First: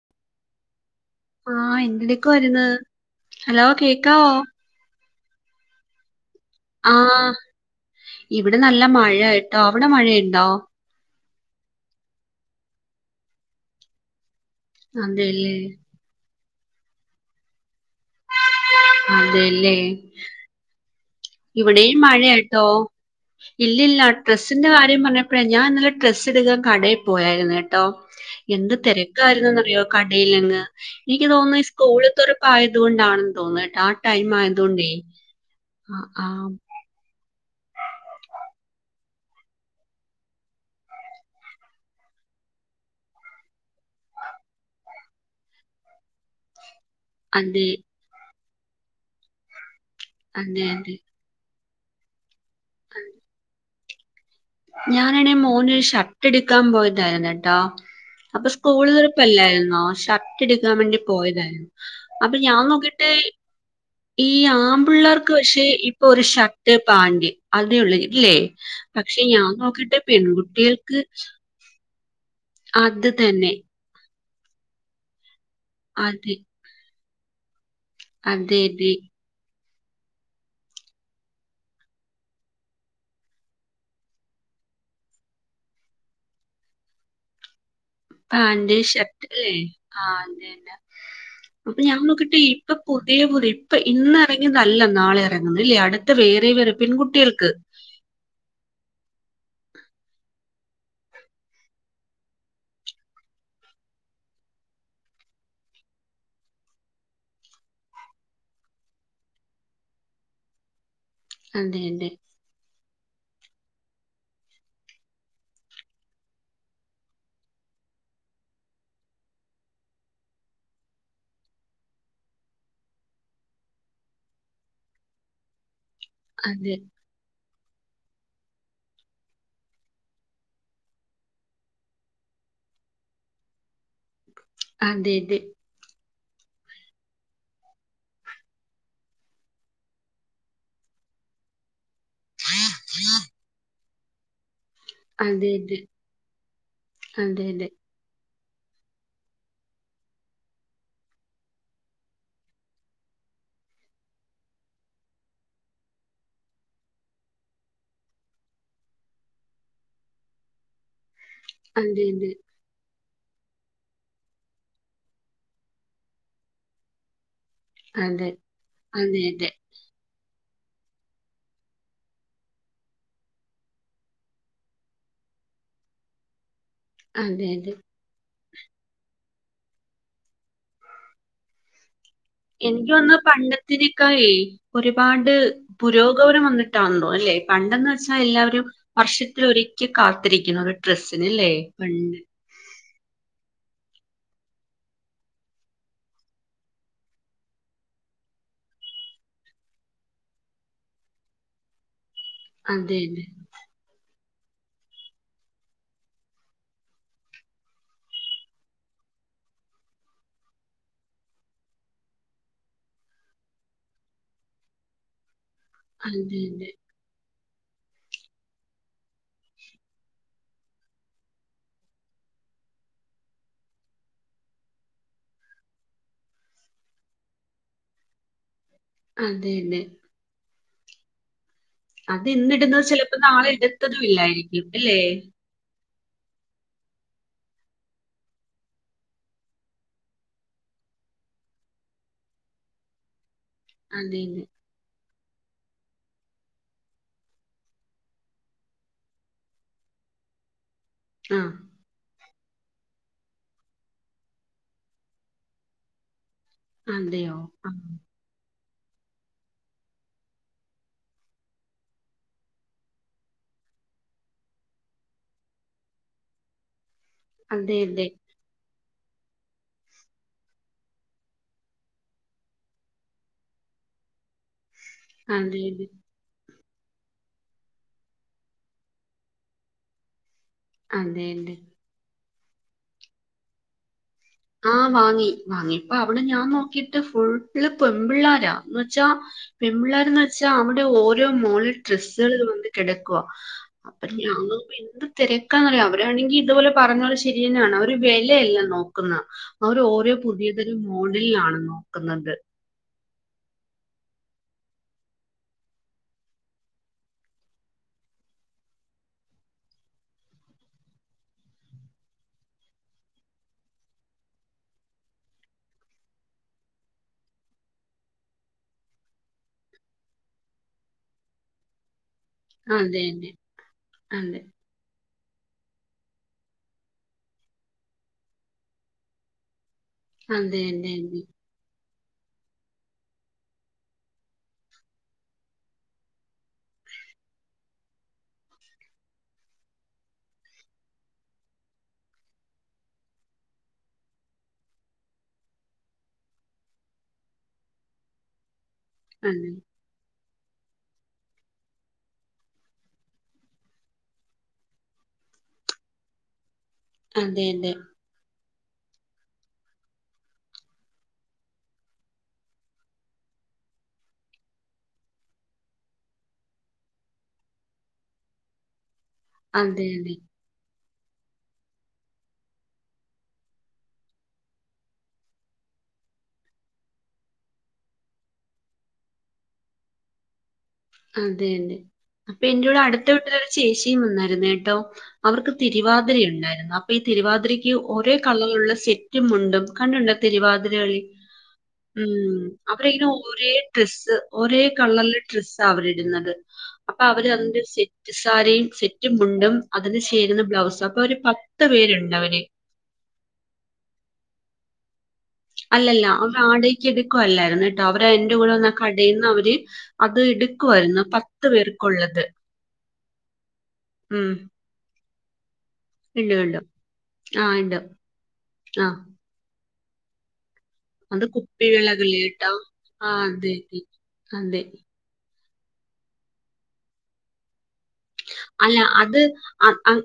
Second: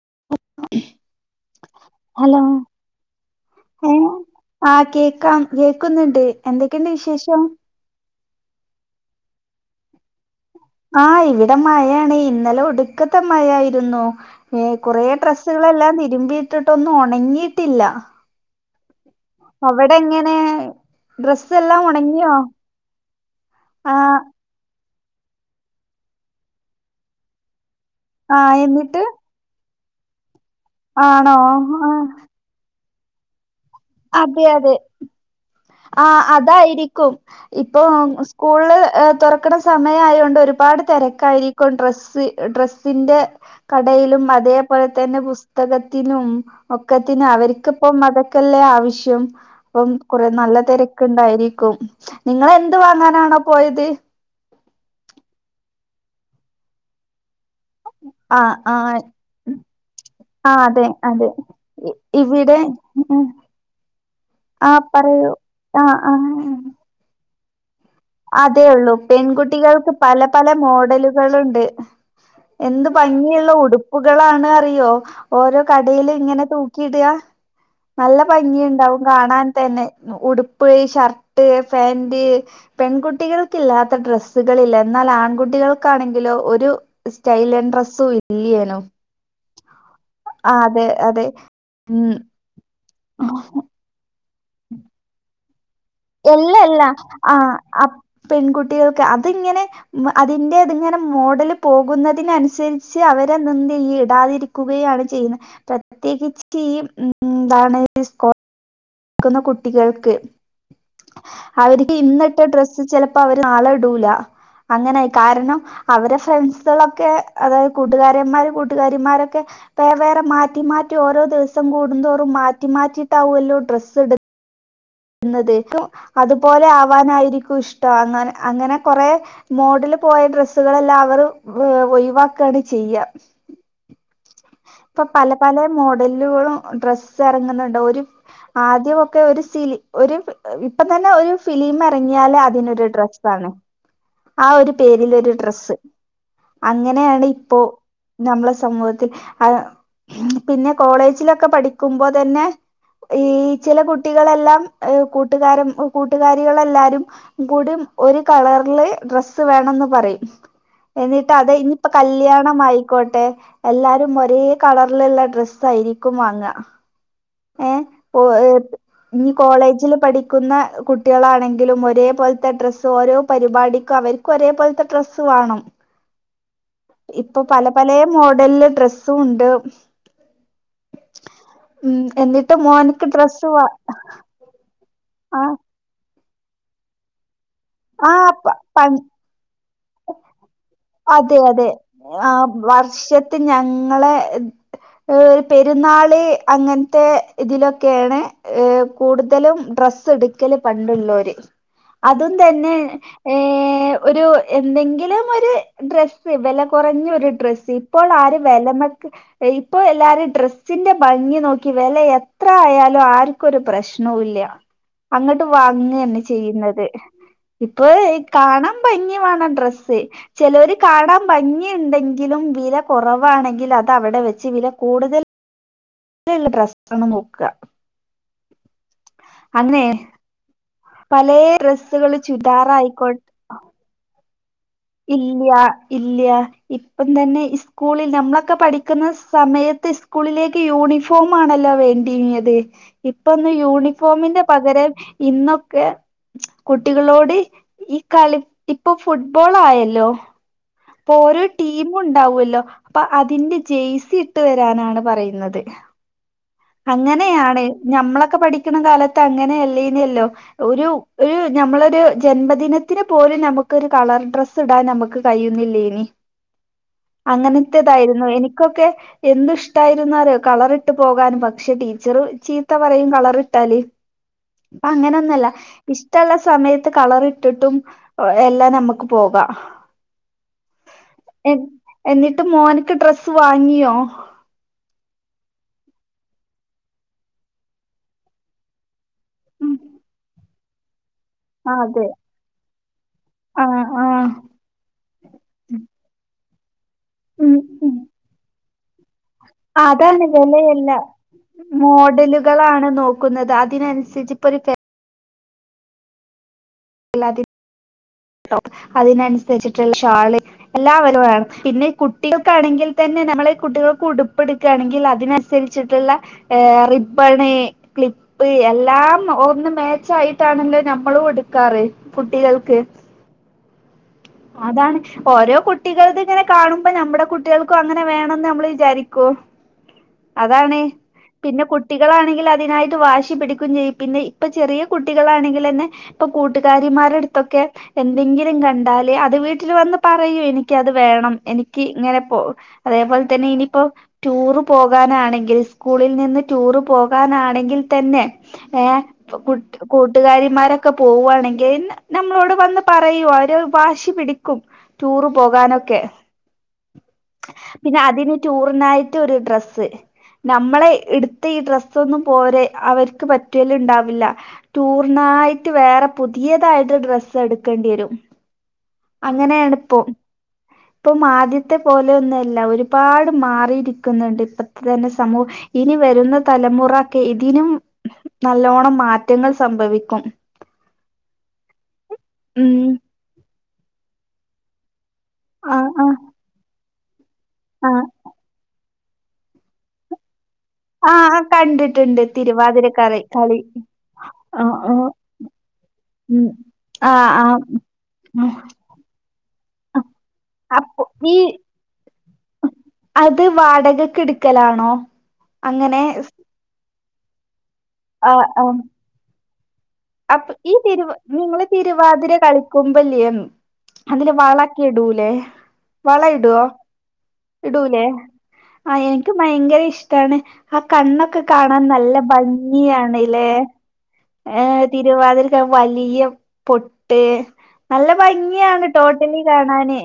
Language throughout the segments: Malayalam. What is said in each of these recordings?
[unintelligible] ആ ഹലോ എന്തെടുക്കുവായിരുന്നു ഹലോ കേക്കാവോ ആ കേൾക്കുന്നുണ്ട് എന്തെക്കെ ഉണ്ട് ആഹ് വിശേഷം ഇവിടെ നല്ല മഴ കേട്ടോ അവിടെ മഴയുണ്ടോ ആ ഇവിടെ മഴയാണ് ഇന്നലെ ഒടുക്കത്തെ മഴയായിരുന്നു കുറെ അതെല്ലേ ഡ്രസ്സ്‌കൾ എല്ലാം തിരുമ്പി ഒന്നും ഉണങ്ങിട്ടില്ല [unintelligible] അവിടെങ്ങനെ ഇവിടേം മഴയാട്ടോ ഇല്ലില്ല ആഹ് ഡ്രസ്സ്‌ ന്റെ പറഞ്ഞപ്പഴാ ഞാൻ ഇന്നലെ ഡ്രസ്സ്‌ എടുക്കാൻ കടേപോയാരുന്നു ആഹ് എന്ത് എന്നിട്ട് തിരക്കാരുന്നെന്ന് അറിയോ കടേൽ അങ്ങ് എനിക്ക് ആണോ തോന്നുന്നു ആഹ് സ്കൂൾ തൊറപ്പ് ആയത് അത് കൊണ്ട് ആണെന്ന് തോനുന്നു ആ ടൈം ആയത് കൊണ്ടേ ആ അതായിരിക്കും ഇപ്പോ സ്കൂൾ തുറക്കുന്ന സമയം ആയോണ്ട് ഒരുപാട് തിരക്ക് ആയിരിക്കും ഡ്രസ്സ്‌ ഡ്രെസ്സിന്റെ കടയിലും അതേപോലെ തന്നെ പുസ്തകത്തിനും ഒക്കത്തിനും അതെ അവർക്ക് ഇപ്പം അതൊ ക്കല്ലെ ആവിശ്യം അപ്പം കൊ നല്ല അതെ അതെ തിരക്ക് ഇണ്ടായിരി ക്കും നിങ്ങള് എന്ത്‌ വാങ്ങാനാണ് പോയത് ഞാൻ ആണേ മോനൊര് ഷർട്ട്‌ എടുക്കാൻ പോയത് ആയിരുന്ന ട്ടോ അപ്പോ ആഹ് സ്കൂൾ ആഹ് തുറപ്പ് അല്ലാരുന്നോ ഷർട്ട് ആഹ് എടുക്കാൻ അതെ വേണ്ടി അതെ പോയതാരുന്നു ഇ- അപ്പോ ഇവിടെ ഞാൻ നോക്കീട്ട് ഈ ആഹ് പറയൂ ആമ്പുള്ളാർക്ക് പക്ഷെ ഇപ്പൊ ഒരു ഷർട്ട്‌ പാ ൻ്റ് അ അതേയുള്ളു പെൺകുട്ടികൾക്ക് നോക്കിട്ട് പല പല പെൺകുട്ടികൾക്ക് മോഡലുകൾ ഉണ്ട് എന്ത് അത് ഭംഗി തന്നെ ഉള്ള ഉടുപ്പു ളാണ് അറിയോ ഓരോ കടയിലും അതെ ഇങ്ങനെ തൂക്കി ഇടാ നല്ല ഭംഗി അതെ അതെ ഇണ്ടാവും കാണാൻ അതന്നെ ഉടുപ്പ് ഷർട്ട്‌ ഫേന്റ് പെൺകുട്ടികൾക്ക് ഇല്ലാത്ത ഡ്രസ്സ്‌കള് ഇല്ല എന്നാൽ ആൺകുട്ടികൾക്ക് ആണെങ്കിലോ ഒരു സ്റ്റൈലെൻ ഡ്രസ്സ്‌ പാന്റ് ഷർട്ട് അല്ലേ ആ ആ അതന്നെ അതെ അതെ അപ്പ ഞാൻ ഉം നോക്കിട്ട് ഇപ്പം പുത്യേ പുതി ഇപ്പ ഇന്ന് ഇപ്പയെങ്ങും നല്ല നാളെ വേണംന്നില്ല അട് ഇല്ലല്ല ആ അപ്പ് പെൺകുട്ടികൾക്ക് അതിങ്ങനെ അതിന്റെ അത് ഇങ്ങനെ മോഡല് പോകുന്നതിനനുസരിച്ച് അവരെന്നെ എന്തെയ്യും ഇടാതിരിക്കുകയാണ് ചെയ്യുന്നത് പ്രത്യേകിച്ച് ഈ ഉം എന്താണ് സ് കുട്ടികള്ക്ക് അതെ അവർക്ക് അതെ ഇന്നിട്ട ഡ്രസ്സ് ചെല പ്പം അവര് നാളെ ഇടൂല അങ്ങനെ കാരണം അവരെ ഫ്രണ്ട്സുകളൊക്കെ അതായത് കൂട്ടുകാരന്മാരും കൂട്ടുകാരിമാരൊക്കെ വേറെ വേറെ മാറ്റി മാറ്റി ഓരോ ദിവസം കൂടുന്തോറും മാറ്റി മാറ്റിട്ടാവോല്ലോ ഡ്ര സ് ഇട് [unintelligible] നിങ്ങൾ ജയിച്ചോ അതുപോലെ അതെ ആവാനായിരിക്കും ഇഷ്ട അങ്ങനെ അങ്ങനെ കൊറെ മോഡൽ പോയ ഡ്രെസ്സുകളെല്ലാം അവർ ഒഴിവാക്കാണ് ചെയ്യ ഇപ്പ അതെ പലെ അതെ പലെ മോ പ്രില്ലൊള്ള ഡ്രസ്സ് എറങ്ങുന്നുണ്ട് ഒരു ആദ്യ ഒക്കെ ഒര് സിലി ഒര് ഇപ്പത്തന്നെ ഒര് ഫിലിമ് ഇറങ്ങിയാലേ അതിനൊര് ഡ്രസ്സാണ് ആ ഒരു പേരിലൊരു അതെ ഡ്രെസ്സ് അങ്ങനെയാണ് അതെ ഇപ്പോ അതെ നമ്മടെ സമൂഹത്തിൽ ആഹ് പിന്നെ കോളേജിലൊക്കെ പഠിക്കുമ്പോ തന്നെ ഈ ചില കുട്ടികളെല്ലാം കൂട്ടുകാരൻ കൂട്ടുകാരികളെല്ലാരും കൂടി ഒരു കളറില് ഡ്രസ്സ് വേണംന്ന് പറയും എന്നി ട്ട് അതെ ഇനിയിപ്പ കല്യാണം ആയി ക്കോട്ടെ എല്ലാരും ഒ രേ കളറിലുള്ള ഡ്രസ്സായിരിക്കും വാങ്ങുക ഏ അതെ [unintelligible] അതെ ഇനി അതെ കോളേജില് പഠി ക്കുന്ന കുട്ടികളാണെങ്കിലും ഒരേ പോലത്തെ ഡ്രസ്സ്‌ ഓരോ പരിപാടിക്കും അവർക്ക് ഒരേ പോലത്തെ ഡ്രസ്സ്‌ വേണം ഇപ്പ അതെ പലെ അതെ പലെ മോ ഡല് ഡ്രസ്സ് സൂണ്ട് ഉം എന്നിട്ട് എനിക്ക് മോൻക്ക് തോന്നുന്നു ഡ്രസ്സ് വാ പണ്ടത്തിനേക്കാളേ ഒരുപാട് പുരോ [unintelligible] വന്നിട്ടാ എന്തോ അല്ലേ പണ്ടെന്ന് ആ ആ വെച്ചാൽ എല്ലാവരും പ വർഷത്തിലൊരി ക്ക് കാത്തിരിക്ക്ണത് അതെ അതെ ആ [unintelligible] ഷത്തിൽ ഞങ്ങളെ പെരുന്നാള് അങ്ങനത്തെ ഇതിലൊക്കേണ് കൂടുതലും ഡ്രസ് എടുക്കല് പണ്ടുള്ളോര് അതും തന്നെ അതെ അതെ ഏ ഒരു എന്തെങ്കിലും ഒര് ഡ്രസ് വെല കൊറഞ്ഞൊരു ഡ്രസ് ഇപ്പോളാരും വെല മതി ഇപ്പോ എല്ലാരും ഡ്രസിന്റെ ഭംഗി നോക്കി വെല എത്ര ആയാലും ആര്ക്കും ഒരു പ്രശ്‌നൂല്ല അങ്ങ ട്ടും വാങ്ങന്നെ അതെ അതെ ചെയ്യുന്നത് ഇപ്പോ കാണാൻ ഭംഗി വേണം ഡ്രസ് ചെലോര് കാണാൻ ഭംഗിയുണ്ടെങ്കിലും വില കൊറവാണെങ്കിൽ അതവിടെ വെച്ച് വില കൂടുതൽ വില ഇള്ള ഡ്രസ്സ് ആണ് നോക്കാ അത് തന്നെ പലേ ഡ്രസ്സുകള് അത് ഇന്നിടുന്നത് ചുരിദാറായിക്കോട്ടെ ചെലപ്പം നാളെ ഇടത്തുതുല്ലായിരി ക്കും അല്ലേ ഇല്യാ ഇപ്പം തന്നെ ഇസ്കുളിൽ നമ്മളൊക്കെ പഠിക്കുന്ന സമയത്ത് ഇസ്കുളിലേക്ക് യൂണിഫോമാണല്ലോ വേണ്ടീന്യത് ഇ പ്പം ഇന്ന് അതെ യൂണിഫോമിന്റെ അതെ പകരം ഇന്നൊക്കെ കുട്ടികളോട് ഈ കളി ഇപ്പോ ഫുട്ബോ ബോളായല്ലോ പ്പോ ഓരോ ആ ടീമും ഉണ്ടാകു അല് ല്ലോ അപ്പോ അതിന്റെ ജേഴ്സിയിട്ട് വരാനാണ് പറയുന്നത് അതെയോ അങ്ങനെയാണ് ആ, ഞമ്മളൊക്കെ പഠിച്ച ക്കണ കാലത്ത് അങ്ങനെ അല്ലേ നു അല്ലോ ഒരു ഒരു ഞമ്മളൊരു ജന്മദിനത്തിന് പോലും ഞമ്മക്കൊരു കളർ ഡ്രസ്സിടാൻ ഞമ്മക്ക് കഴിയുന്നില്ലേനു അതെ അതെ അതെ അങ്ങനത്തെതായിരുന്നു എനിക്കൊക്കെ എന്തിഷ്ടായിരുന്നെന്ന് അറിയോ കളറിട്ട് പോകാന് പക്ഷേ ടീച്ചറ് ചീത്ത പറയും കളറിട്ടാല് ഇപ്പ അങ്ങനൊന്നല്ല അതെ ഇഷ്ടം ഒള്ള സമയത്ത് കളറിട്ടിട്ടും എല്ലാം നമ്മക്ക് പോകാ അത് തന്നെ ഇപ്പം മോനിക്ക് ഡ്രസ്സ് വാങ്ങിയോ ആ വാങ്ങി വാങ്ങിയപ്പം അവിടെ ഞാൻ നോക്കിട്ട് ഫുള്ള് പെമ്പിള്ളാരാ ച്ചാ പെമ്പിള്ളാര്ന്ന് ച്ചാ അവിടെ ഓരോ ഓരോ മോഡൽ അതെ ഡ്രസ്സുകൾ വന്ന കെടക്കുവാ ആഹ് അപ്പം ആഹ് ഞാൻ നോക്കുമ്പോ എന്ത് തെരക്കാന്നറിയോ അവരാണെങ്കി [unintelligible] പറഞ്ഞ പോലെ ശരി ന്നെയാണ് അവര് വെലയല്ല നോക്ക് ക്കുന്ന ആ അതാണ് വെലയല്ലാ നോക്കുന്നത് മോഡലുകളാണ് നോക്ക് ക്കുന്നത് അതിനനുസരിച്ചുപൊരു ഫ [unintelligible] അതിനനുസരിച്ചട്ടില്ല ഷാൾഎല്ലാം അവർവേണം പിന്നെകുട്ടികൾക്ക് ആണെങ്കിൽ തന്നെ നമ്മൾ കുട്ടികൾക്ക് ഉടുപ്പ് എടുക്കാണങ്കിൽ അതിനനുസരിച്ച് ട്ടുള്ള റിബ്ബൻ ക്ലിപ്പ് എല്ലാം ഒന്ന് മാച്ച് ആയിട്ടാണ് നമ്മൾ എടുക്കാറ് കുട്ടികൾക്ക് അതെ അതെ അതെ അതാണ് ഒരോ കുട്ടികൾതുങ്ങനെ കാണുമ്പോനമ്മളെ കുട്ടികൾക്ക് അങ്ങനെ വേണം ന്ന്‌ നമ്മളും വിചാരിക്കും അതെ അതാണ് പിന്നെ കുട്ട് കുട്ടികളാണെങ്കിൽ അതിനായിട്ട് വാശി പിടിക്കും ചെയ്യും പിന്നെ ഇപ്പൊ ചെറിയ കുട്ടികളാണെങ്കിൽ ന്നെ കൂട്ടുകാരന്മാരാടുത്തൊക്കെ എന്തെങ്കിലും കണ്ടാൽ അത് വീട്ടിൽ വന്ന് പറയും എനിക്ക് അത് വേണം എനിക്ക് ഇങ്ങനെഅത് പോലെ തന്നെ ഇനീപ്പോ ടൂർ പോകണങ്കിൽ സ്കൂളിൽ നിന്ന് ടൂർ പോകാനാണെങ്കിൽ തന്നെ എ അതെ കൂട്ടുകാരൻമാരൊക്കെ പോവുകയാണെങ്കിൽ നമ്മളോട് വന്ന് പറയും വാശി പിടിക്കും ടൂർ പോകാനൊക്കെ അതെ അതെ പിന്നെ അതിന് ടൂറിനായിട്ട് ഒരു ഡ്രസ്സ്, നമ്മളെ എടുത്ത് ഈ ഡ്രസ്സ് ഒന്നും പോരെ അവർക്ക് പറ്റി ഉണ്ടാവില്ല ടൂർനായിട്ട് വേറെ പുതിയതായിട്ട് ഡ്രസ്സ് എടുക്കേണ്ടിവരും [unintelligible] [inaudible] അതെ അതെ അതെ ഇപ്പൊ ആദ്യത്തെ പോലെയല്ല ഒരുപാട് മാറിയിരിക്കുന്നുഇപ്പൊ തന്നെ സമൂഹം ഇനി വരുന്ന തലമുറ ഇതിനും നല്ലോണം മാറ്റങ്ങൾ സംഭവിക്കും അതെന്നെ ഇപ്പൊ ഇന്നോട് ഉം അടുത്ത വീട്ടിലെ ചേച്ചി വന്നരുന്നൂട്ടോ അവർക്ക് ആ ആ തിരുവാതിര ഉണ്ടായിരുന്നു തിരുവാതിരയ്ക്ക് ആ ഒരേ കളർ ഉള്ള സെറ്റും മുണ്ടും കണ്ടുണ്ടോ തിരുവാതിര കളി. ആ ആ, കണ്ടിട്ടുണ്ട് ഉം തിരുവാതിര അവര് അതിനു കറി ഒരേ കളി ഡ്രസ്സ്‌ ഒരേ ആ ആ കളർ ഉള്ള ഡ്രസ്സ്‌ അവര് ഇടുന്നത് ഉം അപ്പൊ ആ അവര് ആ അതിനു സെറ്റ് ഉം. സാരി സെറ്റ് മുണ്ടും അതിന് ചെരുന്ന ബ്ലൗസ് ഉം അപ്പൊ അവര് പത്തു പേരുണ്ട് അവര് ഇടിക്കലാണോ അല്ലല്ല വാടകക്ക് [unintelligible] അവര് ആ ആ [unintelligible] [unintelligible] [inaudible] അപ്പൊ എടുക്കുമായിരുന്നു പത്ത് ഇങ്ങൾ പേർക്കുള്ളത് തിരുവാതിര കളിക്കുമ്പോൾ ഇല്ലെ അതിൽ ഉം വള ഒക്കെ ഇടൂലെ വള ഉണ്ട് ഇടോ ഉണ്ട് ആ ഉണ്ട് ഇടൂലെ ആ ഇൻക്ക് ഭയങ്കര ഇഷ്ട്ടാണ് ഇഷ്ട്ടാണ് ആ അത് കണ്ണൊക്കെ കാണാൻ നല്ല കുപ്പിവിളകളിൽ ട്ടോ ആ ബങ്ങിയാണല്ലേ അതെ അതെ അതെ ഏഹ് തിരുവാതിരക്ക് ത് വലിയ പൊട്ട് നല്ല അല്ല ഭംഗിയാണ് ടോറ്റലി കാണാന്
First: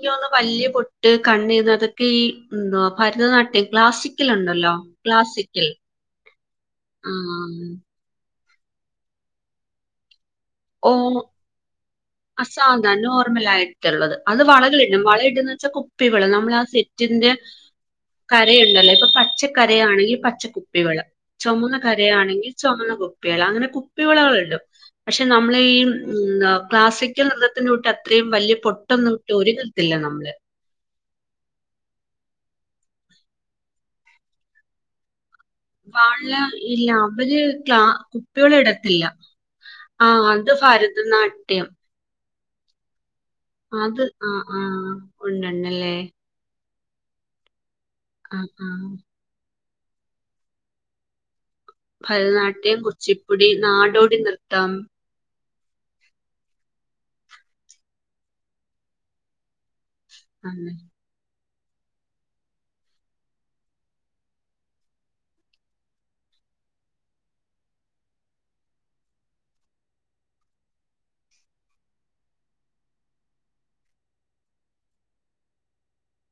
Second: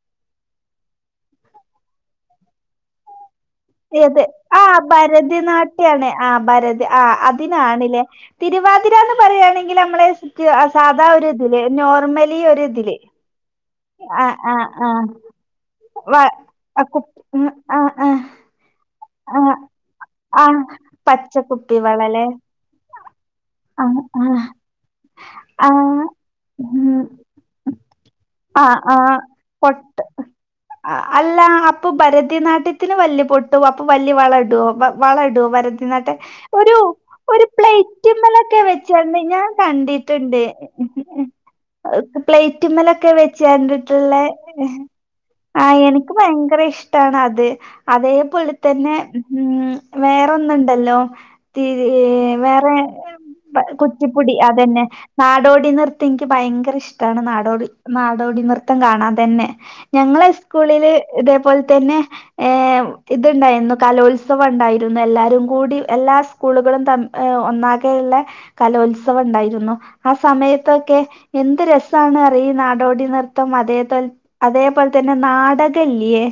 യ്ക്ക് തോന്നുന്നു വല്യ പൊട്ട് കണ്ണെഴ്തുന്നത് തെക്ക ഈ മ്ന്താ ഭരതനാട്യ അതെ അതെ ആഹ് ഭരതിനാട്യമേ ആഹ് ഭരതി ആ ആഹ് അതിനാണ്ല്ലേ തിരുവാതിരാന്ന് പറയാണെങ്കില് നമ്മള് ഓ അ ഒരു സാധാ ഇതില് നോർമലായിട്ടൊള്ളത്. ആ അത് ആ വളരും ആ ഇല്ലും വള ഇട്ടന്ന്ച്ചാ വ കുപ്പിവള നമ്മളാ അ കു സെറ്റിൻ്റെ ആ ആ കര എ ഇല്ലല്ലേ ഇപ്പം ആ പച്ചകരയാണങ്കി ആ പച്ച കുപ്പിവള പച്ചക്കുപ്പി വള ലെ ചൊമന്നകരയാണങ്കി ചൊമന്ന കുപ്പിവള അങ്ങനെ ആ ആ കുപ്പിവളകളൊണ്ട്. പക്ഷ് റ്റ് നമ്മള ആ ഈമ് ന്താ ഉം ക്ലാസിക്കൽ നിർത്തത്തിനൂട്ട അത്രയും വല്യ ആ പൊട്ടൊന്നും റ്റോരി ആ നിർത്തില്ല നമ്മള് അല്ല അപ്പൊ ബരത്യ നാട്യത്തിനും വല്യ പൊ ഇത് അപ്പം വല്യ വള കിട്ടോ അപ്പ വള കിട്ടോ ഭരതിനാട്യ വള ഒരു ഇല്ല അവര് ക്ലാ ഒരുപ്ലേറ്റ് മ്മെലെ കുപ്പികൾ കേറീറ്റ് ഇടത്തില്ല വന്ന് കഴിഞ്ഞാ ആ കണ്ടിറ്റൊണ്ട് അത് ഭരതനാട്യം പ്ലേറ്റ്മ്മെലെ കേറീ അത് ചേർണ്ടിട്ടൊള്ളെ ആ ആ ആഹ് ഉണ്ടുണ്ടല്ലേ എനിക്ക് ഭയങ്കര ഇഷ് ട്ട് ആണ അത് അത് ആ ഇപ്പള് ആ തന്നെ മ് ഹാ വേറൊന്നുണ്ടല്ലോ തി വേറെ ഭരതനാട്യം, കുച്ചിപ്പൊടി, ബ- നാടോടി നൃത്തം ക്ക് നൃത്തം എനിക്ക് ബയങ്കര ഇഷ്ടാണ് നാടോടി നാടോടി നൃത്തം കാണാൻ തന്നെ ഞങ്ങളെ അങ്ങനെ. സ്‌കൂളില് ഇതേ പോല് തന്നെ ഏവു ഇത് ഇണ്ടായ്ന്നു കലോൽസവം ഒണ്ടായിരുന്നു. എല്ലാരും കൂടി എല്ലാ സ്‌കൂളുകളും തൻ ഏഒ ഒന്നാകെ ഒള്ളെ കലോൽസവം ഒണ്ടായിരുന്നു. ആ സമയത്തൊക്കെ എന്ത് രസാണ് അറിയു നാടോടി നൃത്തം അതേ തൽ അതേ പോലെ തന്നെ നാടക ഇല്യേ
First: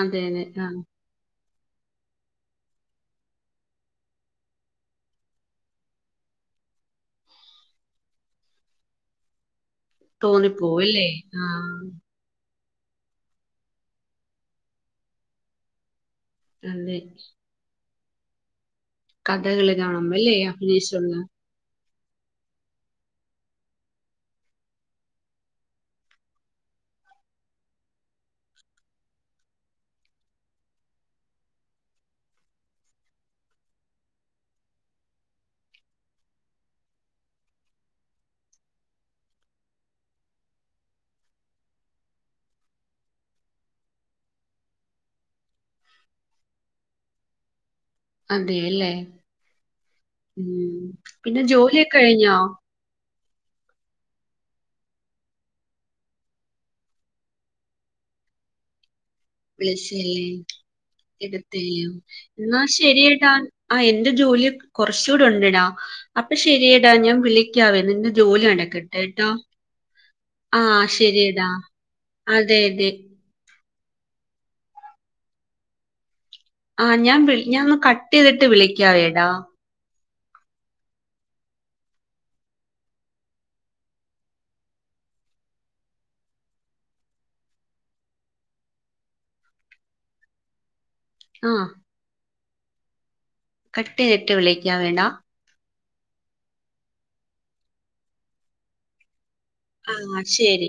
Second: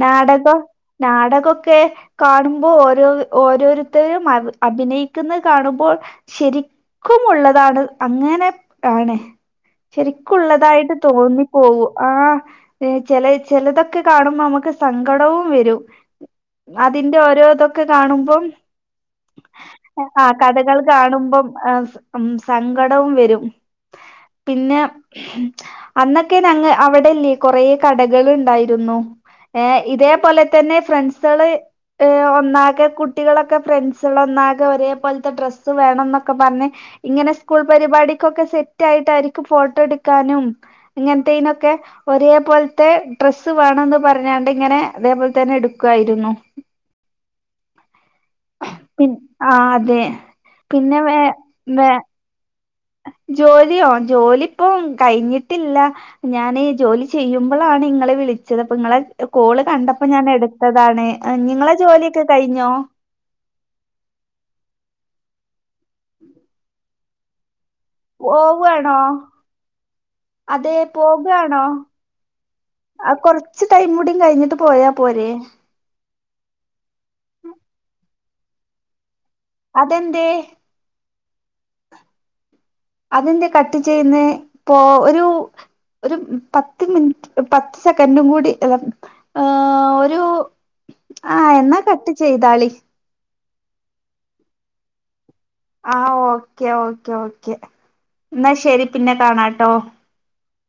അതെ അതെ നാടകൊ ആ നാടകൊക്ക് ത്തെ കാണുമ്പൊ ഒരു ഓരോരുത്തരും മാറ് അഭിനയിക്കുന്നത് കാണുമ്പോ ശരിക്കും ഒള്ളതാണ് അങ്ങനെ ആണ് ശരിക്കും തോന്നിപ്പോവും ഉള്ളതായിട്ട് അല്ലേ തോന്നി ആ പോവും ആഹ് ചേ ചെലയ ചെലതക്കെ കാണ്‌മ്പ നമ്മ ക്ക് സങ്കടവും വരും അതെ അതിൻ്റ ഓരോ തൊ ക്കെ കാണുമ്പം കഥകള് എ കാണുമ്പല്ലേ ആഹ് കടകള് അഭിനയിച്ചുള്ള കാണ്‌മ്പം ഔസ് അം സങ്കടവും വരും. പിന്നെ അന്നക്കെ നങ്ങൾ അവിട ഇല്ലേ കൊറേ കടകള് ഉണ്ടായിരുന്നു. ഏ ഇതോപ്പോലെ തന്നെ ഫ്രണ്ട്സേള് ഇഹ്അ ഒന്നാകെ കുട്ടികളൊക്ക ഫ്രണ്ട്സ് ളൊന്നാകെ ഒരേപോലത്തെ ഡ്രസ്സ് വേണോന്നക്ക പറഞ്ഞ് ഇങ്ങനെ സ്‌കൂൾ പരിപാടിക്കൊക്കെ സെറ്റായിട്ടാരിക്കും ഫോട്ടോ എട്ക്കാനും ഇങ്ങനത്തേനൊക്കെ ഒരേപോല്‌ത്തെ ഡ്രസ്സ് വേണോന്ന് പറഞ്ഞാണ്ട് ഇങ്ങനെ ഇതേപോലത്തന്നെ എടുക്കായിരുന്നു. അതെ ലേ അതെ പിന്നെ ജോലി വേ ഒക്കെ കഴിഞ്ഞോ ജോലിയോ ജോലിപ്പം കഴിഞ്ഞിട്ട് ഇല്ല ഞാൻ ജോലി ചെയ്യുമ്പളാണ് ഇങ്ങൾ വിളിച്ചത് കോള് കണ്ടപ്പോ വിളിച്ചല്ലേ ഞാൻ എടുത്തതാണ് ഇനി ഏഹ് നിങ്ങളെ എന്ത്ചെയ്യും ജോലിയൊക്കെ ന്നാ കഴിഞ്ഞോ ശെരിട്ടോ ആ എന്റെ ജോലി കൊറച്ചൂടെ ഉണ്ട് അപ്പം ശെരിയെടാ ഞാൻ വിളി ക്കവേ നിന്റെ ജോലി പോവാണോ നടക്കട്ടെ ട്ടൊ ആ അതെ ശെരിയെടാ പോകാണോ അതെ യതേ ച്ച് ടൈം കൂടി കഴിഞ്ഞിട്ട് പോയ പോരെ ആ ഞാൻ വിളി ഞാൻ ഒന്ന് കട്ട് ചെയ്തിട്ട് വിളിക്കാ എടാ അതെന്തേ അത് എന്ത്യേ കട്ട് ചെയ്യുന്നേ പൊ ഒരു ഒരു പത്ത് മിനിറ്റ് പത്തു സെക്കൻഡും കൂടി അല്ല ഏ ഒരു ആ എന്നാ കട്ട്‌ ചെയ്യ് താളി കട്ട്‌ ചെയ്തിട്ട് വിളിക്കവേ ഡാ ആ ഒകെ ഒകെ ന്നാ ശെരി പിന്നെ കാണാ ആ ശെരി